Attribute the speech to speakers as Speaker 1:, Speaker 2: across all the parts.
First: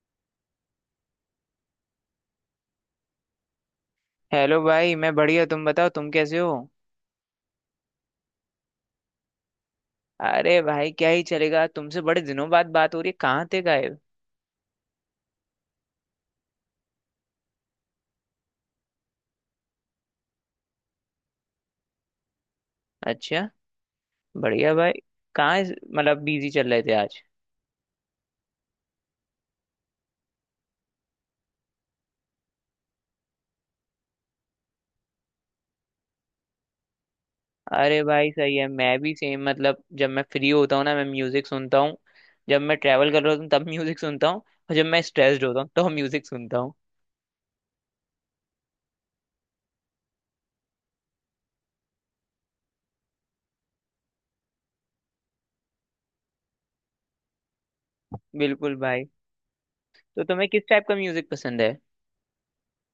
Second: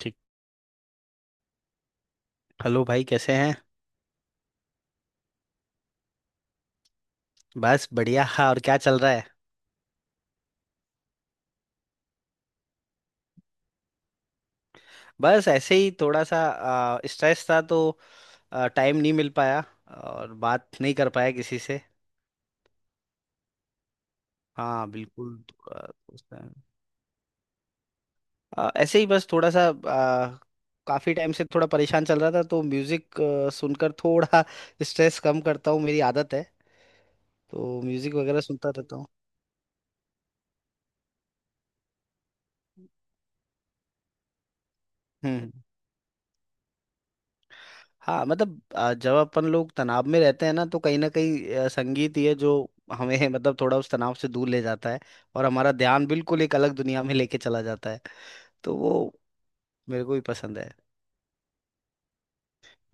Speaker 1: ठीक। हेलो भाई, कैसे हैं।
Speaker 2: हेलो भाई। मैं बढ़िया, तुम बताओ, तुम कैसे हो?
Speaker 1: बस बढ़िया। हाँ, और क्या चल रहा है।
Speaker 2: अरे भाई, क्या ही चलेगा। तुमसे बड़े दिनों बाद बात हो रही है, कहाँ थे गायब?
Speaker 1: बस ऐसे ही थोड़ा सा स्ट्रेस था, तो टाइम नहीं मिल पाया और बात नहीं कर पाया किसी से।
Speaker 2: अच्छा, बढ़िया
Speaker 1: हाँ,
Speaker 2: भाई।
Speaker 1: बिल्कुल।
Speaker 2: कहाँ
Speaker 1: आ,
Speaker 2: मतलब
Speaker 1: उस
Speaker 2: बिजी
Speaker 1: time-
Speaker 2: चल रहे थे आज?
Speaker 1: ऐसे ही बस थोड़ा सा काफी टाइम से थोड़ा परेशान चल रहा था, तो म्यूजिक सुनकर थोड़ा स्ट्रेस कम करता हूँ। मेरी आदत है। तो
Speaker 2: अरे
Speaker 1: म्यूजिक
Speaker 2: भाई
Speaker 1: वगैरह
Speaker 2: सही है,
Speaker 1: सुनता रहता
Speaker 2: मैं
Speaker 1: हूँ।
Speaker 2: भी सेम। मतलब जब मैं फ्री होता हूँ ना, मैं म्यूजिक सुनता हूँ। जब मैं ट्रैवल कर रहा होता हूँ तब म्यूजिक सुनता हूँ, और जब मैं स्ट्रेस्ड
Speaker 1: हम्म।
Speaker 2: होता हूँ तो म्यूजिक सुनता हूँ।
Speaker 1: हाँ, मतलब जब अपन लोग तनाव में रहते हैं ना, तो कहीं ना कहीं संगीत ही है जो हमें मतलब थोड़ा उस तनाव से दूर ले जाता है और हमारा ध्यान बिल्कुल एक अलग दुनिया में लेके चला जाता है।
Speaker 2: बिल्कुल
Speaker 1: तो वो
Speaker 2: भाई।
Speaker 1: मेरे को भी
Speaker 2: तो तुम्हें
Speaker 1: पसंद
Speaker 2: किस
Speaker 1: है।
Speaker 2: टाइप का म्यूजिक पसंद है?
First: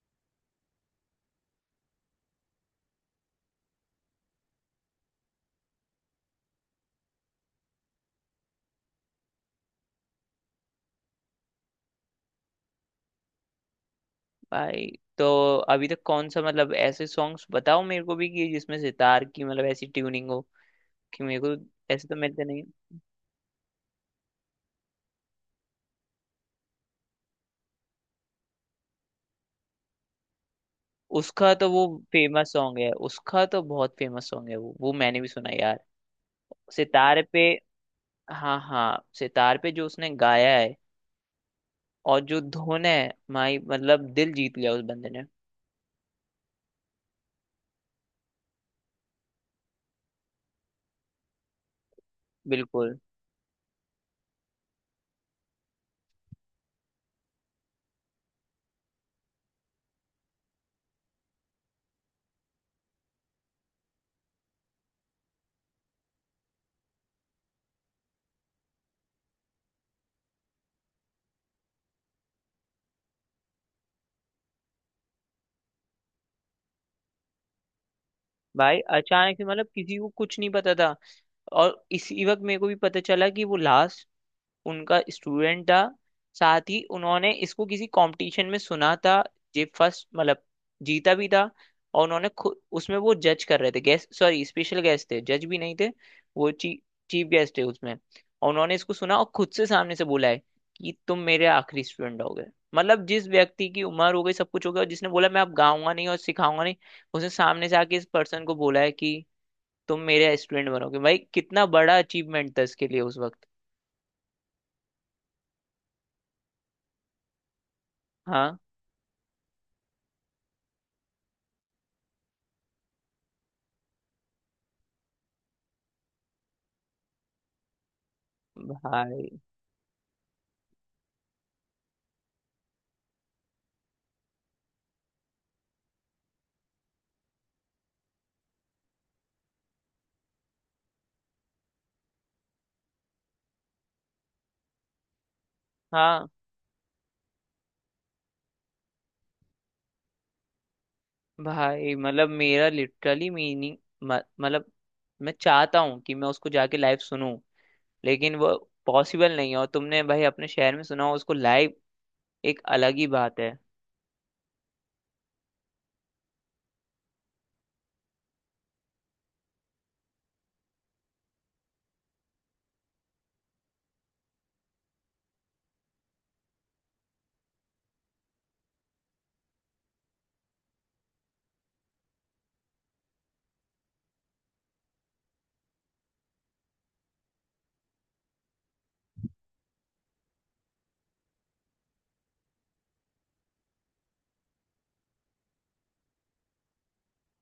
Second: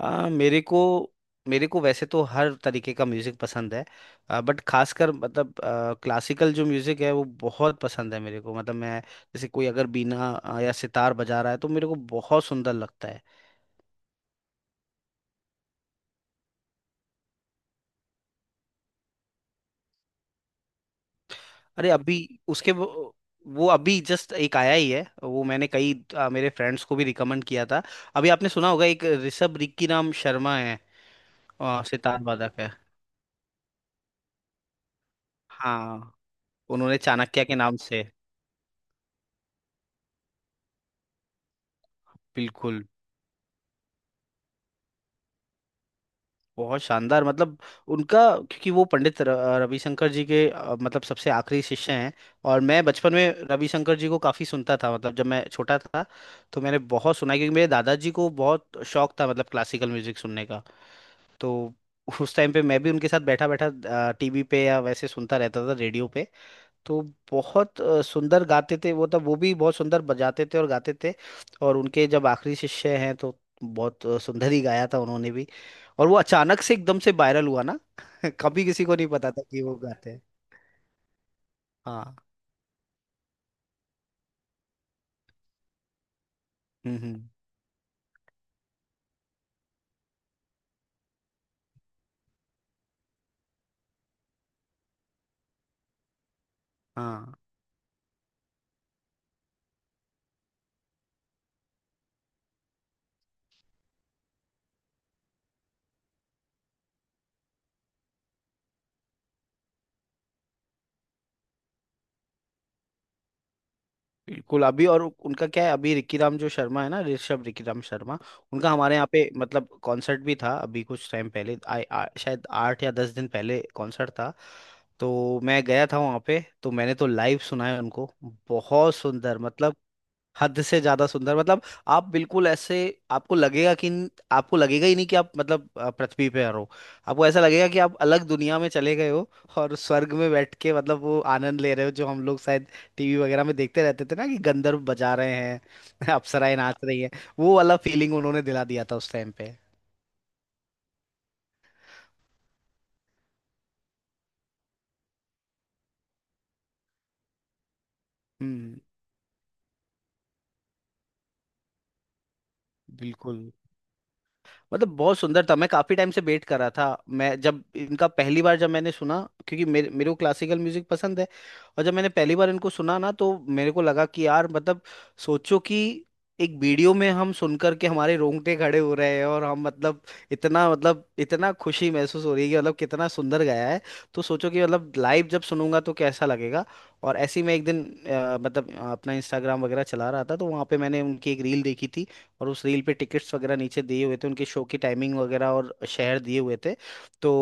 Speaker 1: आ, मेरे को मेरे को वैसे तो हर तरीके का म्यूजिक पसंद है। बट खासकर मतलब क्लासिकल जो म्यूजिक है वो बहुत पसंद है मेरे को। मतलब मैं जैसे कोई अगर बीना या सितार बजा रहा है तो मेरे को बहुत सुंदर लगता है।
Speaker 2: भाई, तो अभी तक कौन सा, मतलब ऐसे सॉन्ग्स बताओ मेरे को भी, कि जिसमें सितार की मतलब ऐसी ट्यूनिंग हो कि मेरे को,
Speaker 1: अरे
Speaker 2: ऐसे तो
Speaker 1: अभी
Speaker 2: मिलते नहीं।
Speaker 1: उसके वो अभी जस्ट एक आया ही है, वो मैंने कई मेरे फ्रेंड्स को भी रिकमेंड किया था। अभी आपने सुना होगा, एक ऋषभ रिक्की नाम शर्मा है।
Speaker 2: उसका तो वो
Speaker 1: सितार
Speaker 2: फेमस
Speaker 1: वादक है।
Speaker 2: सॉन्ग है, उसका तो बहुत फेमस सॉन्ग है, वो मैंने भी सुना यार।
Speaker 1: हाँ, उन्होंने
Speaker 2: सितार
Speaker 1: चाणक्य
Speaker 2: पे,
Speaker 1: के नाम से।
Speaker 2: हाँ हाँ, सितार पे जो उसने गाया है, और जो
Speaker 1: बिल्कुल,
Speaker 2: धुन है, माई मतलब दिल जीत लिया उस बंदे ने।
Speaker 1: बहुत शानदार मतलब। उनका, क्योंकि वो पंडित रविशंकर जी के मतलब सबसे आखिरी शिष्य हैं। और मैं
Speaker 2: बिल्कुल
Speaker 1: बचपन में रविशंकर जी को काफ़ी सुनता था, मतलब जब मैं छोटा था, तो मैंने बहुत सुना है, क्योंकि मेरे दादाजी को बहुत शौक था, मतलब क्लासिकल म्यूजिक सुनने का। तो उस टाइम पे मैं भी उनके साथ बैठा बैठा टीवी पे या वैसे सुनता रहता था, रेडियो पे। तो बहुत सुंदर गाते थे वो तब, वो भी बहुत सुंदर बजाते थे और गाते थे। और उनके जब आखिरी शिष्य हैं तो बहुत सुंदर ही गाया था उन्होंने भी। और वो अचानक से एकदम से वायरल हुआ ना। कभी
Speaker 2: भाई।
Speaker 1: किसी को नहीं पता
Speaker 2: अचानक
Speaker 1: था
Speaker 2: से
Speaker 1: कि
Speaker 2: मतलब
Speaker 1: वो
Speaker 2: किसी को
Speaker 1: गाते हैं।
Speaker 2: कुछ नहीं पता था, और
Speaker 1: हाँ।
Speaker 2: इसी वक्त मेरे को भी पता चला कि वो लास्ट उनका स्टूडेंट था। साथ ही
Speaker 1: हम्म, हम्म।
Speaker 2: उन्होंने इसको किसी कंपटीशन में सुना था, ये फर्स्ट मतलब जीता भी था, और उन्होंने खुद उसमें वो जज कर रहे थे, गेस्ट, सॉरी, स्पेशल गेस्ट थे, जज भी नहीं थे, वो चीफ
Speaker 1: हाँ,
Speaker 2: गेस्ट थे उसमें। और उन्होंने इसको सुना, और खुद से सामने से बोला है कि तुम मेरे आखिरी स्टूडेंट हो गए। मतलब जिस व्यक्ति की उम्र हो गई, सब कुछ हो गया, और जिसने बोला मैं अब गाऊंगा नहीं और सिखाऊंगा नहीं, उसने सामने से आके इस पर्सन को बोला है कि तुम मेरे स्टूडेंट बनोगे। भाई कितना बड़ा अचीवमेंट था इसके लिए उस वक्त।
Speaker 1: बिल्कुल। अभी और उनका क्या है, अभी रिकी राम जो शर्मा है ना, ऋषभ रिकी राम शर्मा।
Speaker 2: हाँ
Speaker 1: उनका हमारे यहाँ पे मतलब कॉन्सर्ट भी था, अभी कुछ टाइम पहले, आ, आ, शायद 8 या 10 दिन पहले कॉन्सर्ट था। तो मैं गया था वहाँ पे, तो मैंने तो लाइव सुना है उनको। बहुत
Speaker 2: भाई,
Speaker 1: सुंदर मतलब, हद से ज्यादा सुंदर मतलब। आप बिल्कुल ऐसे, आपको लगेगा कि, आपको लगेगा ही नहीं कि आप मतलब पृथ्वी पे हो। आपको ऐसा लगेगा कि आप अलग दुनिया में चले गए हो और स्वर्ग में बैठ के मतलब वो आनंद ले रहे हो, जो हम लोग शायद टीवी वगैरह में देखते रहते थे ना, कि गंधर्व बजा रहे हैं।
Speaker 2: हाँ
Speaker 1: अप्सराएं नाच रही हैं। वो वाला फीलिंग उन्होंने दिला दिया था उस टाइम पे।
Speaker 2: भाई। मतलब मेरा लिटरली मीनिंग, मतलब मैं चाहता हूँ कि मैं उसको जाके लाइव सुनूं, लेकिन वो
Speaker 1: हम्म।
Speaker 2: पॉसिबल नहीं है। और तुमने भाई अपने शहर में सुना हो उसको लाइव, एक अलग ही बात
Speaker 1: बिल्कुल
Speaker 2: है।
Speaker 1: मतलब बहुत सुंदर था। मैं काफी टाइम से वेट कर रहा था, मैं जब इनका पहली बार जब मैंने सुना, क्योंकि मेरे मेरे को क्लासिकल म्यूजिक पसंद है। और जब मैंने पहली बार इनको सुना ना, तो मेरे को लगा कि यार मतलब सोचो कि एक वीडियो में हम सुन करके हमारे रोंगटे खड़े हो रहे हैं, और हम मतलब इतना खुशी महसूस हो रही है कि मतलब कितना सुंदर गाया है। तो सोचो कि मतलब लाइव जब सुनूंगा तो कैसा लगेगा। और ऐसे ही मैं एक दिन मतलब अपना इंस्टाग्राम वगैरह चला रहा था, तो वहां पे मैंने उनकी एक रील देखी थी। और उस रील पे टिकट्स वगैरह नीचे दिए हुए थे, उनके शो की टाइमिंग वगैरह और शहर दिए हुए थे। तो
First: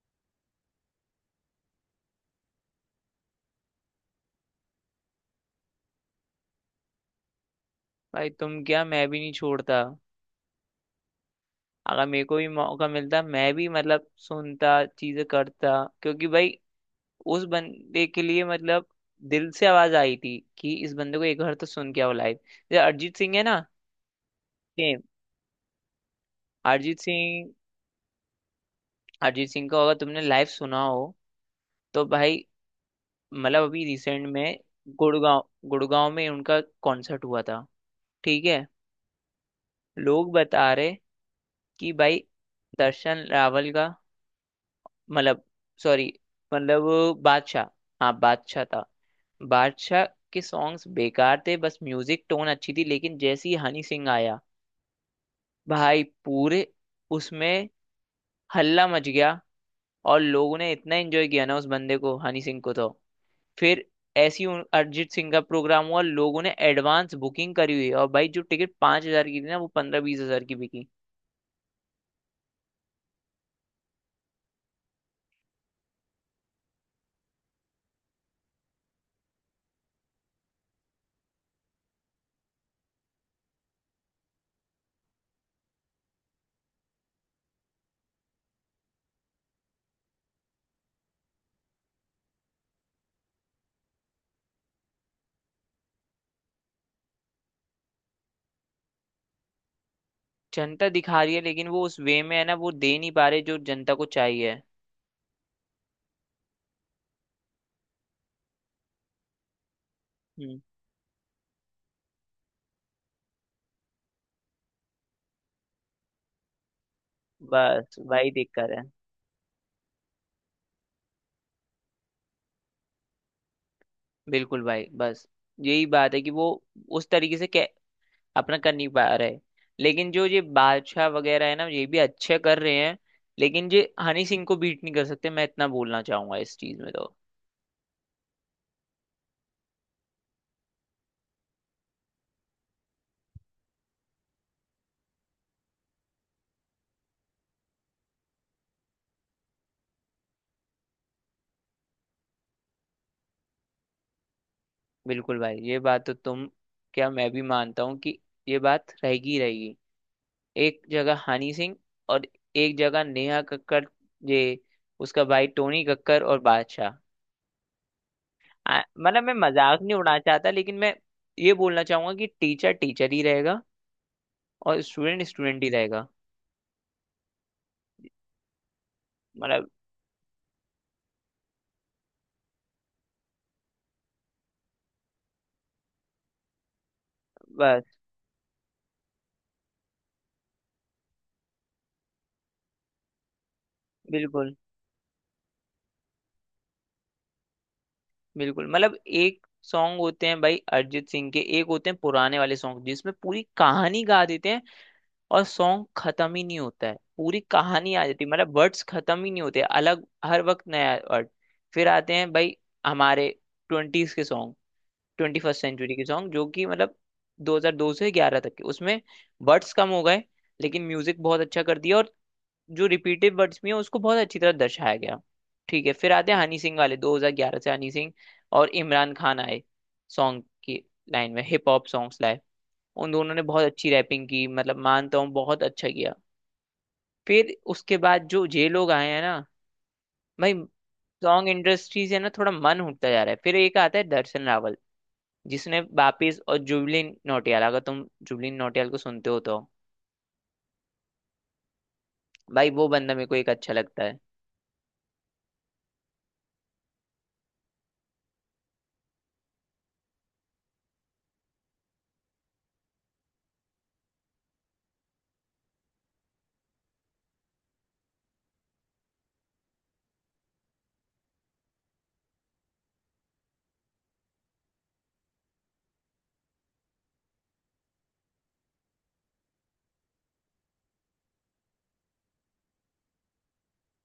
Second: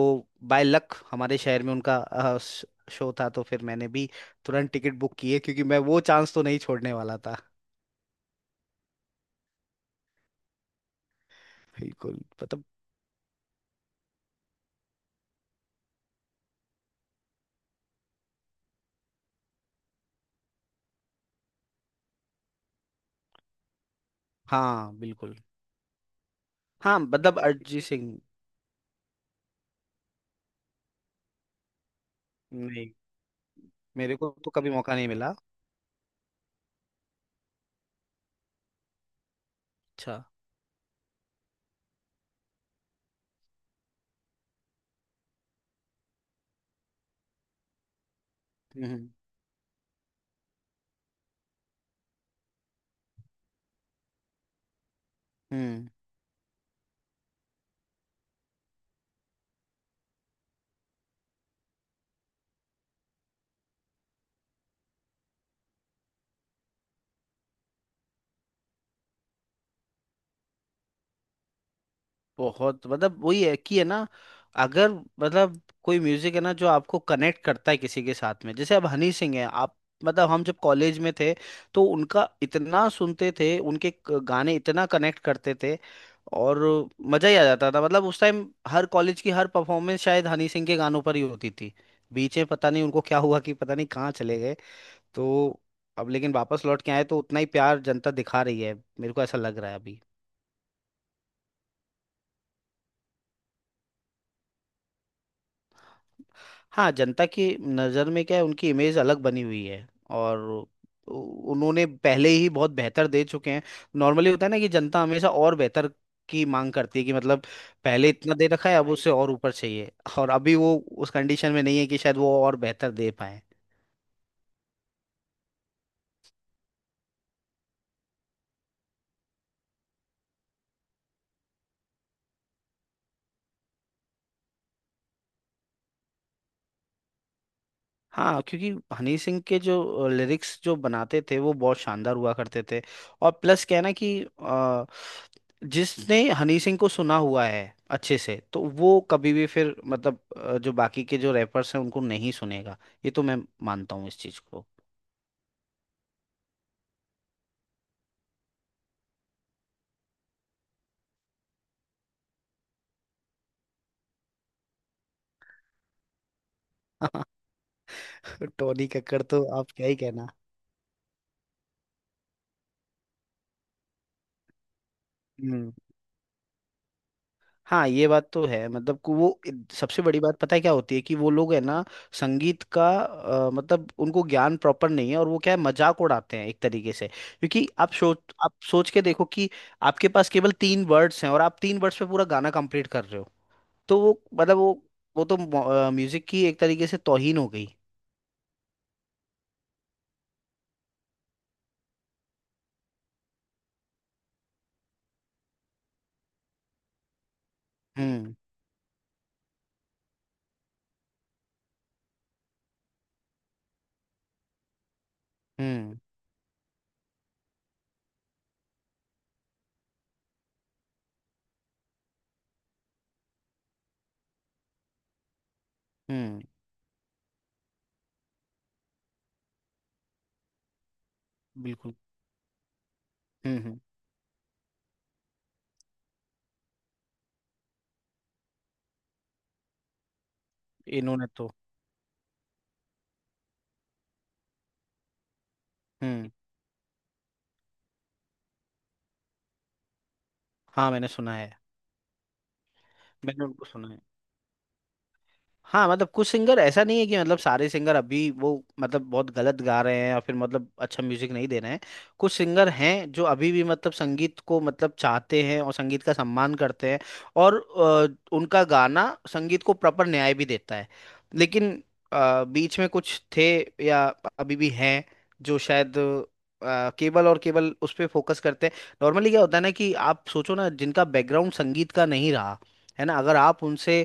Speaker 1: बाय लक हमारे शहर में उनका शो था, तो फिर मैंने भी तुरंत टिकट बुक किए, क्योंकि मैं वो चांस तो नहीं छोड़ने वाला था।
Speaker 2: भाई तुम क्या, मैं भी नहीं छोड़ता। अगर
Speaker 1: बिल्कुल
Speaker 2: मेरे को भी
Speaker 1: मतलब।
Speaker 2: मौका मिलता, मैं भी मतलब सुनता, चीजें करता। क्योंकि भाई, उस बंदे के लिए मतलब दिल से आवाज आई थी कि इस बंदे को एक बार तो सुन के आओ लाइव। जैसे अरिजीत सिंह है ना,
Speaker 1: हाँ,
Speaker 2: सेम।
Speaker 1: बिल्कुल। हाँ,
Speaker 2: अरिजीत
Speaker 1: मतलब
Speaker 2: सिंह,
Speaker 1: अरिजीत सिंह।
Speaker 2: अरिजीत सिंह का अगर तुमने लाइव सुना हो, तो भाई,
Speaker 1: नहीं,
Speaker 2: मतलब अभी
Speaker 1: मेरे
Speaker 2: रिसेंट
Speaker 1: को तो
Speaker 2: में,
Speaker 1: कभी मौका नहीं मिला।
Speaker 2: गुड़गांव गुड़गांव में उनका कॉन्सर्ट हुआ था। ठीक है?
Speaker 1: अच्छा।
Speaker 2: लोग बता रहे कि भाई, दर्शन रावल का मतलब, सॉरी, मतलब बादशाह, हाँ, बादशाह था।
Speaker 1: हम्म,
Speaker 2: बादशाह के सॉन्ग्स बेकार थे, बस म्यूजिक टोन अच्छी थी, लेकिन जैसे ही हनी सिंह आया
Speaker 1: हम्म।
Speaker 2: भाई, पूरे उसमें हल्ला मच गया। और लोगों ने इतना एंजॉय किया ना उस बंदे को, हनी सिंह को। तो फिर ऐसी ही अरिजीत सिंह का प्रोग्राम हुआ, लोगों ने एडवांस बुकिंग करी हुई है, और भाई जो टिकट 5,000 की थी ना, वो 15-20 हज़ार की बिकी।
Speaker 1: बहुत मतलब वही है कि, है ना, अगर मतलब कोई म्यूजिक है ना जो आपको कनेक्ट करता है किसी के साथ में, जैसे अब हनी सिंह है। आप मतलब हम जब कॉलेज में थे, तो उनका इतना सुनते थे, उनके गाने इतना कनेक्ट करते थे, और मजा ही आ जाता था, मतलब उस टाइम हर कॉलेज की हर परफॉर्मेंस शायद हनी सिंह के गानों पर ही होती थी। बीच में पता नहीं उनको क्या हुआ, कि पता नहीं कहाँ चले गए। तो अब लेकिन वापस लौट के आए तो उतना ही प्यार जनता दिखा रही है, मेरे को ऐसा लग रहा है अभी।
Speaker 2: जनता दिखा रही है, लेकिन वो उस वे में है ना, वो दे नहीं पा रहे जो जनता को चाहिए।
Speaker 1: हाँ, जनता की नज़र में क्या है, उनकी इमेज अलग बनी हुई है। और
Speaker 2: हम्म।
Speaker 1: उ- उन्होंने पहले ही बहुत बेहतर दे चुके हैं। नॉर्मली होता है ना कि जनता हमेशा और बेहतर की मांग करती है, कि मतलब
Speaker 2: बस
Speaker 1: पहले
Speaker 2: भाई,
Speaker 1: इतना दे रखा
Speaker 2: दिक्कत
Speaker 1: है,
Speaker 2: है।
Speaker 1: अब उससे और ऊपर चाहिए। और अभी वो उस कंडीशन में नहीं है कि शायद वो और बेहतर दे पाए।
Speaker 2: बिल्कुल भाई। बस यही बात है कि वो उस तरीके से अपना कर नहीं पा रहे। लेकिन जो ये बादशाह वगैरह है ना, ये भी अच्छे कर रहे हैं, लेकिन ये हनी सिंह को बीट नहीं कर सकते, मैं इतना बोलना चाहूंगा इस चीज में तो।
Speaker 1: हाँ, क्योंकि हनी सिंह के जो लिरिक्स जो बनाते थे वो बहुत शानदार हुआ करते थे। और प्लस क्या है ना कि जिसने हनी सिंह को सुना हुआ है अच्छे से, तो वो कभी भी फिर मतलब जो बाकी के जो रैपर्स हैं उनको नहीं सुनेगा। ये तो मैं मानता हूँ इस चीज को।
Speaker 2: बिल्कुल भाई, ये बात तो तुम क्या, मैं भी मानता हूँ कि ये बात रहेगी ही रहेगी। एक जगह हनी सिंह, और एक जगह नेहा कक्कड़, ये उसका भाई टोनी कक्कड़ और बादशाह।
Speaker 1: टोनी कक्कड़
Speaker 2: मतलब मैं
Speaker 1: तो आप
Speaker 2: मजाक
Speaker 1: क्या ही
Speaker 2: नहीं उड़ाना चाहता, लेकिन मैं ये बोलना चाहूंगा कि टीचर टीचर ही रहेगा, और स्टूडेंट स्टूडेंट ही
Speaker 1: कहना।
Speaker 2: रहेगा।
Speaker 1: हाँ, ये बात तो है, मतलब कि वो,
Speaker 2: मतलब
Speaker 1: सबसे बड़ी बात पता है क्या होती है कि वो लोग है ना, संगीत का मतलब उनको ज्ञान प्रॉपर नहीं है, और वो क्या है, मजाक उड़ाते हैं एक तरीके से। क्योंकि
Speaker 2: बस।
Speaker 1: आप सोच के देखो कि आपके पास केवल तीन वर्ड्स हैं और आप तीन वर्ड्स पे पूरा गाना कंप्लीट कर रहे हो। तो वो
Speaker 2: बिल्कुल,
Speaker 1: मतलब वो तो म्यूजिक की एक तरीके से तौहीन हो गई।
Speaker 2: बिल्कुल। मतलब एक सॉन्ग होते हैं भाई अरिजीत सिंह के, एक होते हैं पुराने वाले सॉन्ग जिसमें पूरी कहानी गा देते हैं, और सॉन्ग खत्म ही नहीं होता है, पूरी कहानी आ जाती है।
Speaker 1: हम्म,
Speaker 2: मतलब वर्ड्स खत्म ही नहीं होते, अलग हर वक्त नया वर्ड। फिर आते हैं भाई हमारे ट्वेंटीज के सॉन्ग, ट्वेंटी फर्स्ट सेंचुरी
Speaker 1: हम्म,
Speaker 2: के सॉन्ग जो कि मतलब 2002 से 11 तक के, उसमें वर्ड्स कम हो गए, लेकिन म्यूजिक बहुत अच्छा कर दिया, और जो रिपीटेड वर्ड्स भी हैं उसको बहुत अच्छी तरह दर्शाया गया। ठीक है? फिर आते हैं
Speaker 1: हम्म।
Speaker 2: हनी सिंह वाले 2011 से। हनी सिंह और इमरान खान आए, सॉन्ग की लाइन में हिप हॉप
Speaker 1: बिल्कुल।
Speaker 2: सॉन्ग्स लाए। उन दोनों ने
Speaker 1: हम्म,
Speaker 2: बहुत
Speaker 1: हम्म।
Speaker 2: अच्छी रैपिंग की, मतलब मानता हूँ बहुत अच्छा किया। फिर उसके बाद जो ये लोग आए हैं ना भाई,
Speaker 1: इन्होंने
Speaker 2: सॉन्ग
Speaker 1: तो।
Speaker 2: इंडस्ट्री से ना थोड़ा मन उठता जा रहा है। फिर एक आता है दर्शन रावल जिसने
Speaker 1: हम्म।
Speaker 2: वापिस, और जुबलिन नौटियाल, अगर तुम जुबलिन नौटियाल को सुनते हो तो
Speaker 1: हाँ, मैंने सुना है,
Speaker 2: भाई, वो बंदा मेरे को
Speaker 1: मैंने
Speaker 2: एक
Speaker 1: उनको
Speaker 2: अच्छा
Speaker 1: सुना है।
Speaker 2: लगता है।
Speaker 1: हाँ, मतलब कुछ सिंगर ऐसा नहीं है कि मतलब सारे सिंगर अभी वो मतलब बहुत गलत गा रहे हैं या फिर मतलब अच्छा म्यूजिक नहीं दे रहे हैं। कुछ सिंगर हैं जो अभी भी मतलब संगीत को मतलब चाहते हैं और संगीत का सम्मान करते हैं, और उनका गाना संगीत को प्रॉपर न्याय भी देता है। लेकिन बीच में कुछ थे, या अभी भी हैं, जो शायद केवल और केवल उस पर फोकस करते हैं। नॉर्मली क्या होता है ना कि आप सोचो ना, जिनका बैकग्राउंड संगीत का नहीं रहा, है ना, अगर आप उनसे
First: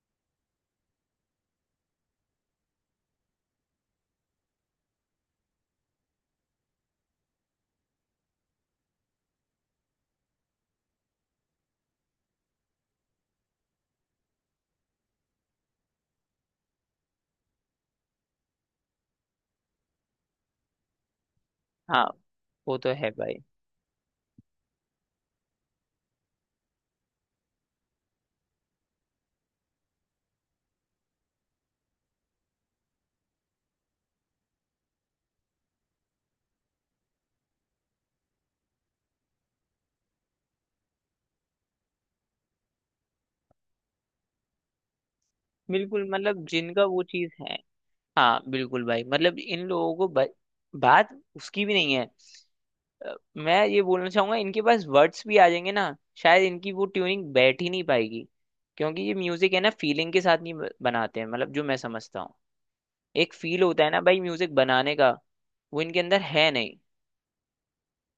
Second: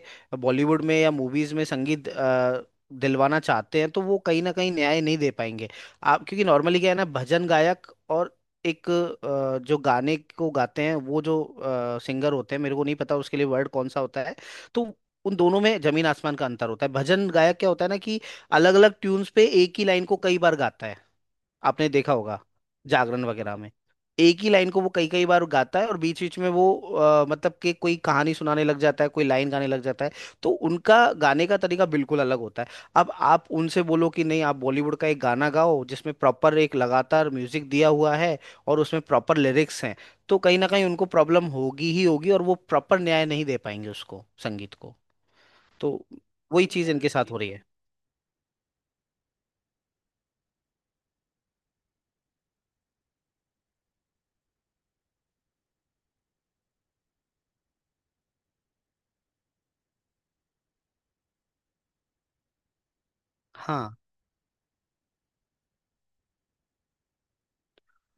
Speaker 1: बॉलीवुड में या मूवीज में संगीत दिलवाना चाहते हैं, तो वो कहीं ना कहीं न्याय नहीं दे पाएंगे। आप क्योंकि नॉर्मली क्या है ना, भजन गायक और एक जो गाने को गाते हैं, वो जो सिंगर होते हैं, मेरे को नहीं पता उसके लिए वर्ड कौन सा होता है। तो उन दोनों में जमीन आसमान का अंतर होता है। भजन गायक क्या होता है ना, कि अलग अलग ट्यून्स पे एक ही लाइन को कई बार गाता है, आपने
Speaker 2: हाँ
Speaker 1: देखा होगा
Speaker 2: वो तो है
Speaker 1: जागरण
Speaker 2: भाई।
Speaker 1: वगैरह में। एक ही लाइन को वो कई कई बार गाता है, और बीच बीच में वो मतलब कि कोई कहानी सुनाने लग जाता है, कोई लाइन गाने लग जाता है। तो उनका गाने का तरीका बिल्कुल अलग होता है। अब आप उनसे बोलो कि नहीं, आप बॉलीवुड का एक गाना गाओ जिसमें प्रॉपर एक लगातार म्यूजिक दिया हुआ है, और उसमें प्रॉपर लिरिक्स हैं, तो कहीं ना कहीं उनको प्रॉब्लम होगी ही होगी, और वो प्रॉपर न्याय नहीं दे पाएंगे उसको, संगीत को। तो
Speaker 2: बिल्कुल, मतलब
Speaker 1: वही
Speaker 2: जिनका
Speaker 1: चीज़
Speaker 2: वो
Speaker 1: इनके
Speaker 2: चीज
Speaker 1: साथ हो रही
Speaker 2: है।
Speaker 1: है।
Speaker 2: हाँ बिल्कुल भाई, मतलब इन लोगों को बात उसकी भी नहीं है। मैं ये बोलना चाहूंगा इनके पास वर्ड्स भी आ जाएंगे ना, शायद इनकी वो ट्यूनिंग बैठ ही नहीं पाएगी। क्योंकि ये म्यूजिक है ना, फीलिंग के साथ नहीं बनाते हैं, मतलब जो मैं समझता हूँ। एक फील होता है
Speaker 1: हाँ,
Speaker 2: ना भाई म्यूजिक बनाने का, वो इनके अंदर है नहीं।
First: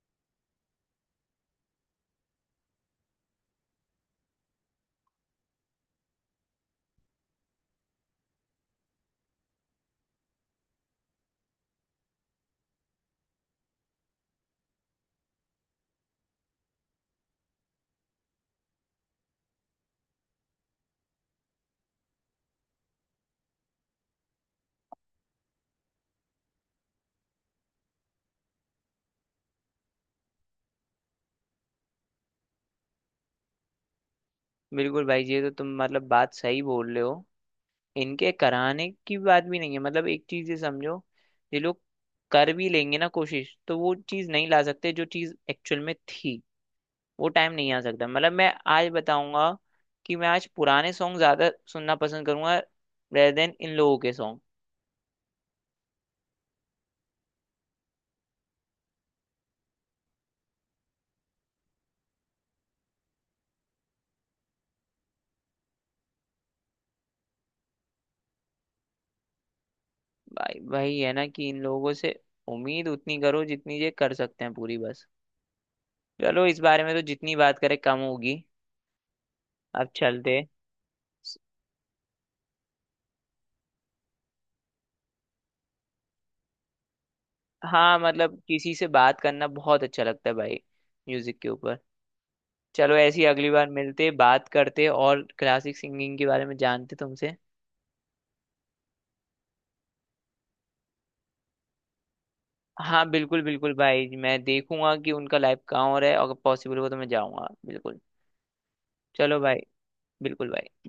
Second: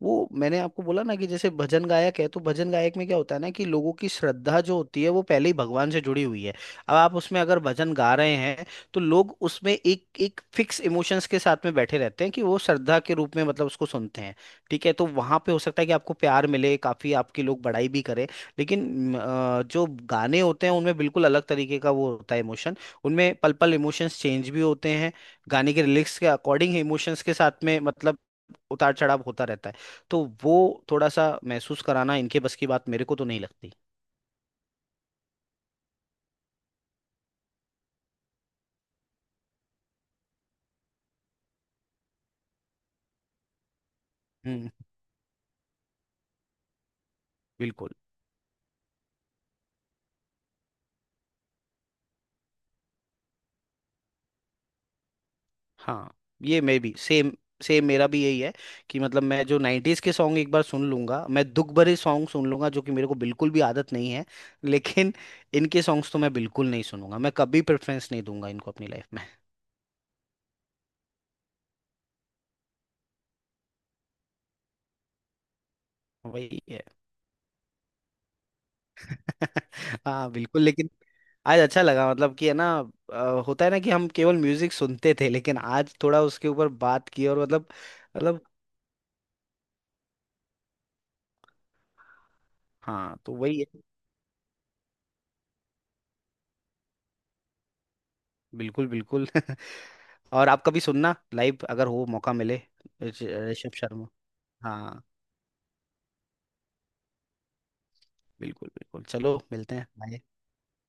Speaker 1: वो मैंने आपको बोला ना कि जैसे भजन गायक है, तो भजन गायक में क्या होता है ना कि लोगों की श्रद्धा जो होती है वो पहले ही भगवान से जुड़ी हुई है। अब आप उसमें अगर भजन गा रहे हैं, तो लोग उसमें एक एक फिक्स इमोशंस के साथ में बैठे रहते हैं, कि वो श्रद्धा के रूप में मतलब उसको सुनते हैं। ठीक है, तो वहां पे हो सकता है कि आपको प्यार मिले काफी, आपके लोग बड़ाई भी करें। लेकिन जो गाने होते हैं उनमें बिल्कुल अलग तरीके का वो होता है इमोशन। उनमें पल पल इमोशंस चेंज भी होते हैं, गाने के लिरिक्स के अकॉर्डिंग इमोशंस के साथ में मतलब उतार चढ़ाव होता रहता है। तो वो थोड़ा सा महसूस कराना इनके बस की बात मेरे को तो नहीं लगती।
Speaker 2: बिल्कुल भाई जी, ये तो तुम मतलब बात सही बोल रहे हो। इनके कराने की बात भी नहीं है, मतलब एक चीज ये समझो, ये लोग कर भी लेंगे ना कोशिश, तो वो चीज नहीं ला
Speaker 1: हम्म,
Speaker 2: सकते जो चीज एक्चुअल में थी। वो टाइम नहीं आ
Speaker 1: बिल्कुल।
Speaker 2: सकता। मतलब मैं आज बताऊंगा कि मैं आज पुराने सॉन्ग ज्यादा सुनना पसंद करूंगा, रेदर देन इन लोगों के सॉन्ग।
Speaker 1: हाँ, ये मैं भी सेम। सेम मेरा भी यही है कि मतलब मैं जो 90s के सॉन्ग एक बार सुन लूंगा, मैं दुख भरे सॉन्ग सुन लूंगा, जो कि मेरे को बिल्कुल भी आदत नहीं है। लेकिन इनके सॉन्ग्स तो मैं बिल्कुल नहीं सुनूंगा, मैं कभी प्रेफरेंस नहीं दूंगा इनको अपनी लाइफ में।
Speaker 2: भाई भाई, है ना कि इन लोगों से उम्मीद उतनी करो जितनी ये कर सकते हैं, पूरी बस। चलो, इस
Speaker 1: वही है।
Speaker 2: बारे में तो जितनी बात करें कम होगी, अब
Speaker 1: हाँ,
Speaker 2: चलते।
Speaker 1: बिल्कुल, लेकिन आज अच्छा लगा, मतलब कि है ना, होता है ना कि हम केवल म्यूजिक सुनते थे, लेकिन आज थोड़ा उसके ऊपर बात की और मतलब।
Speaker 2: हाँ मतलब
Speaker 1: मतलब।
Speaker 2: किसी से बात करना बहुत अच्छा लगता है भाई, म्यूजिक के ऊपर। चलो
Speaker 1: हाँ,
Speaker 2: ऐसी
Speaker 1: तो
Speaker 2: अगली
Speaker 1: वही
Speaker 2: बार
Speaker 1: है।
Speaker 2: मिलते, बात करते, और क्लासिक सिंगिंग के बारे में जानते तुमसे।
Speaker 1: बिल्कुल, बिल्कुल। और आप कभी सुनना लाइव, अगर हो मौका मिले।
Speaker 2: हाँ बिल्कुल, बिल्कुल
Speaker 1: ऋषभ शर्मा।
Speaker 2: भाई, मैं देखूंगा
Speaker 1: हाँ,
Speaker 2: कि उनका लाइव कहाँ हो रहा है, अगर पॉसिबल हो तो मैं जाऊंगा बिल्कुल।
Speaker 1: बिल्कुल, बिल्कुल। चलो
Speaker 2: चलो भाई,
Speaker 1: मिलते हैं। बाय।
Speaker 2: बिल्कुल भाई।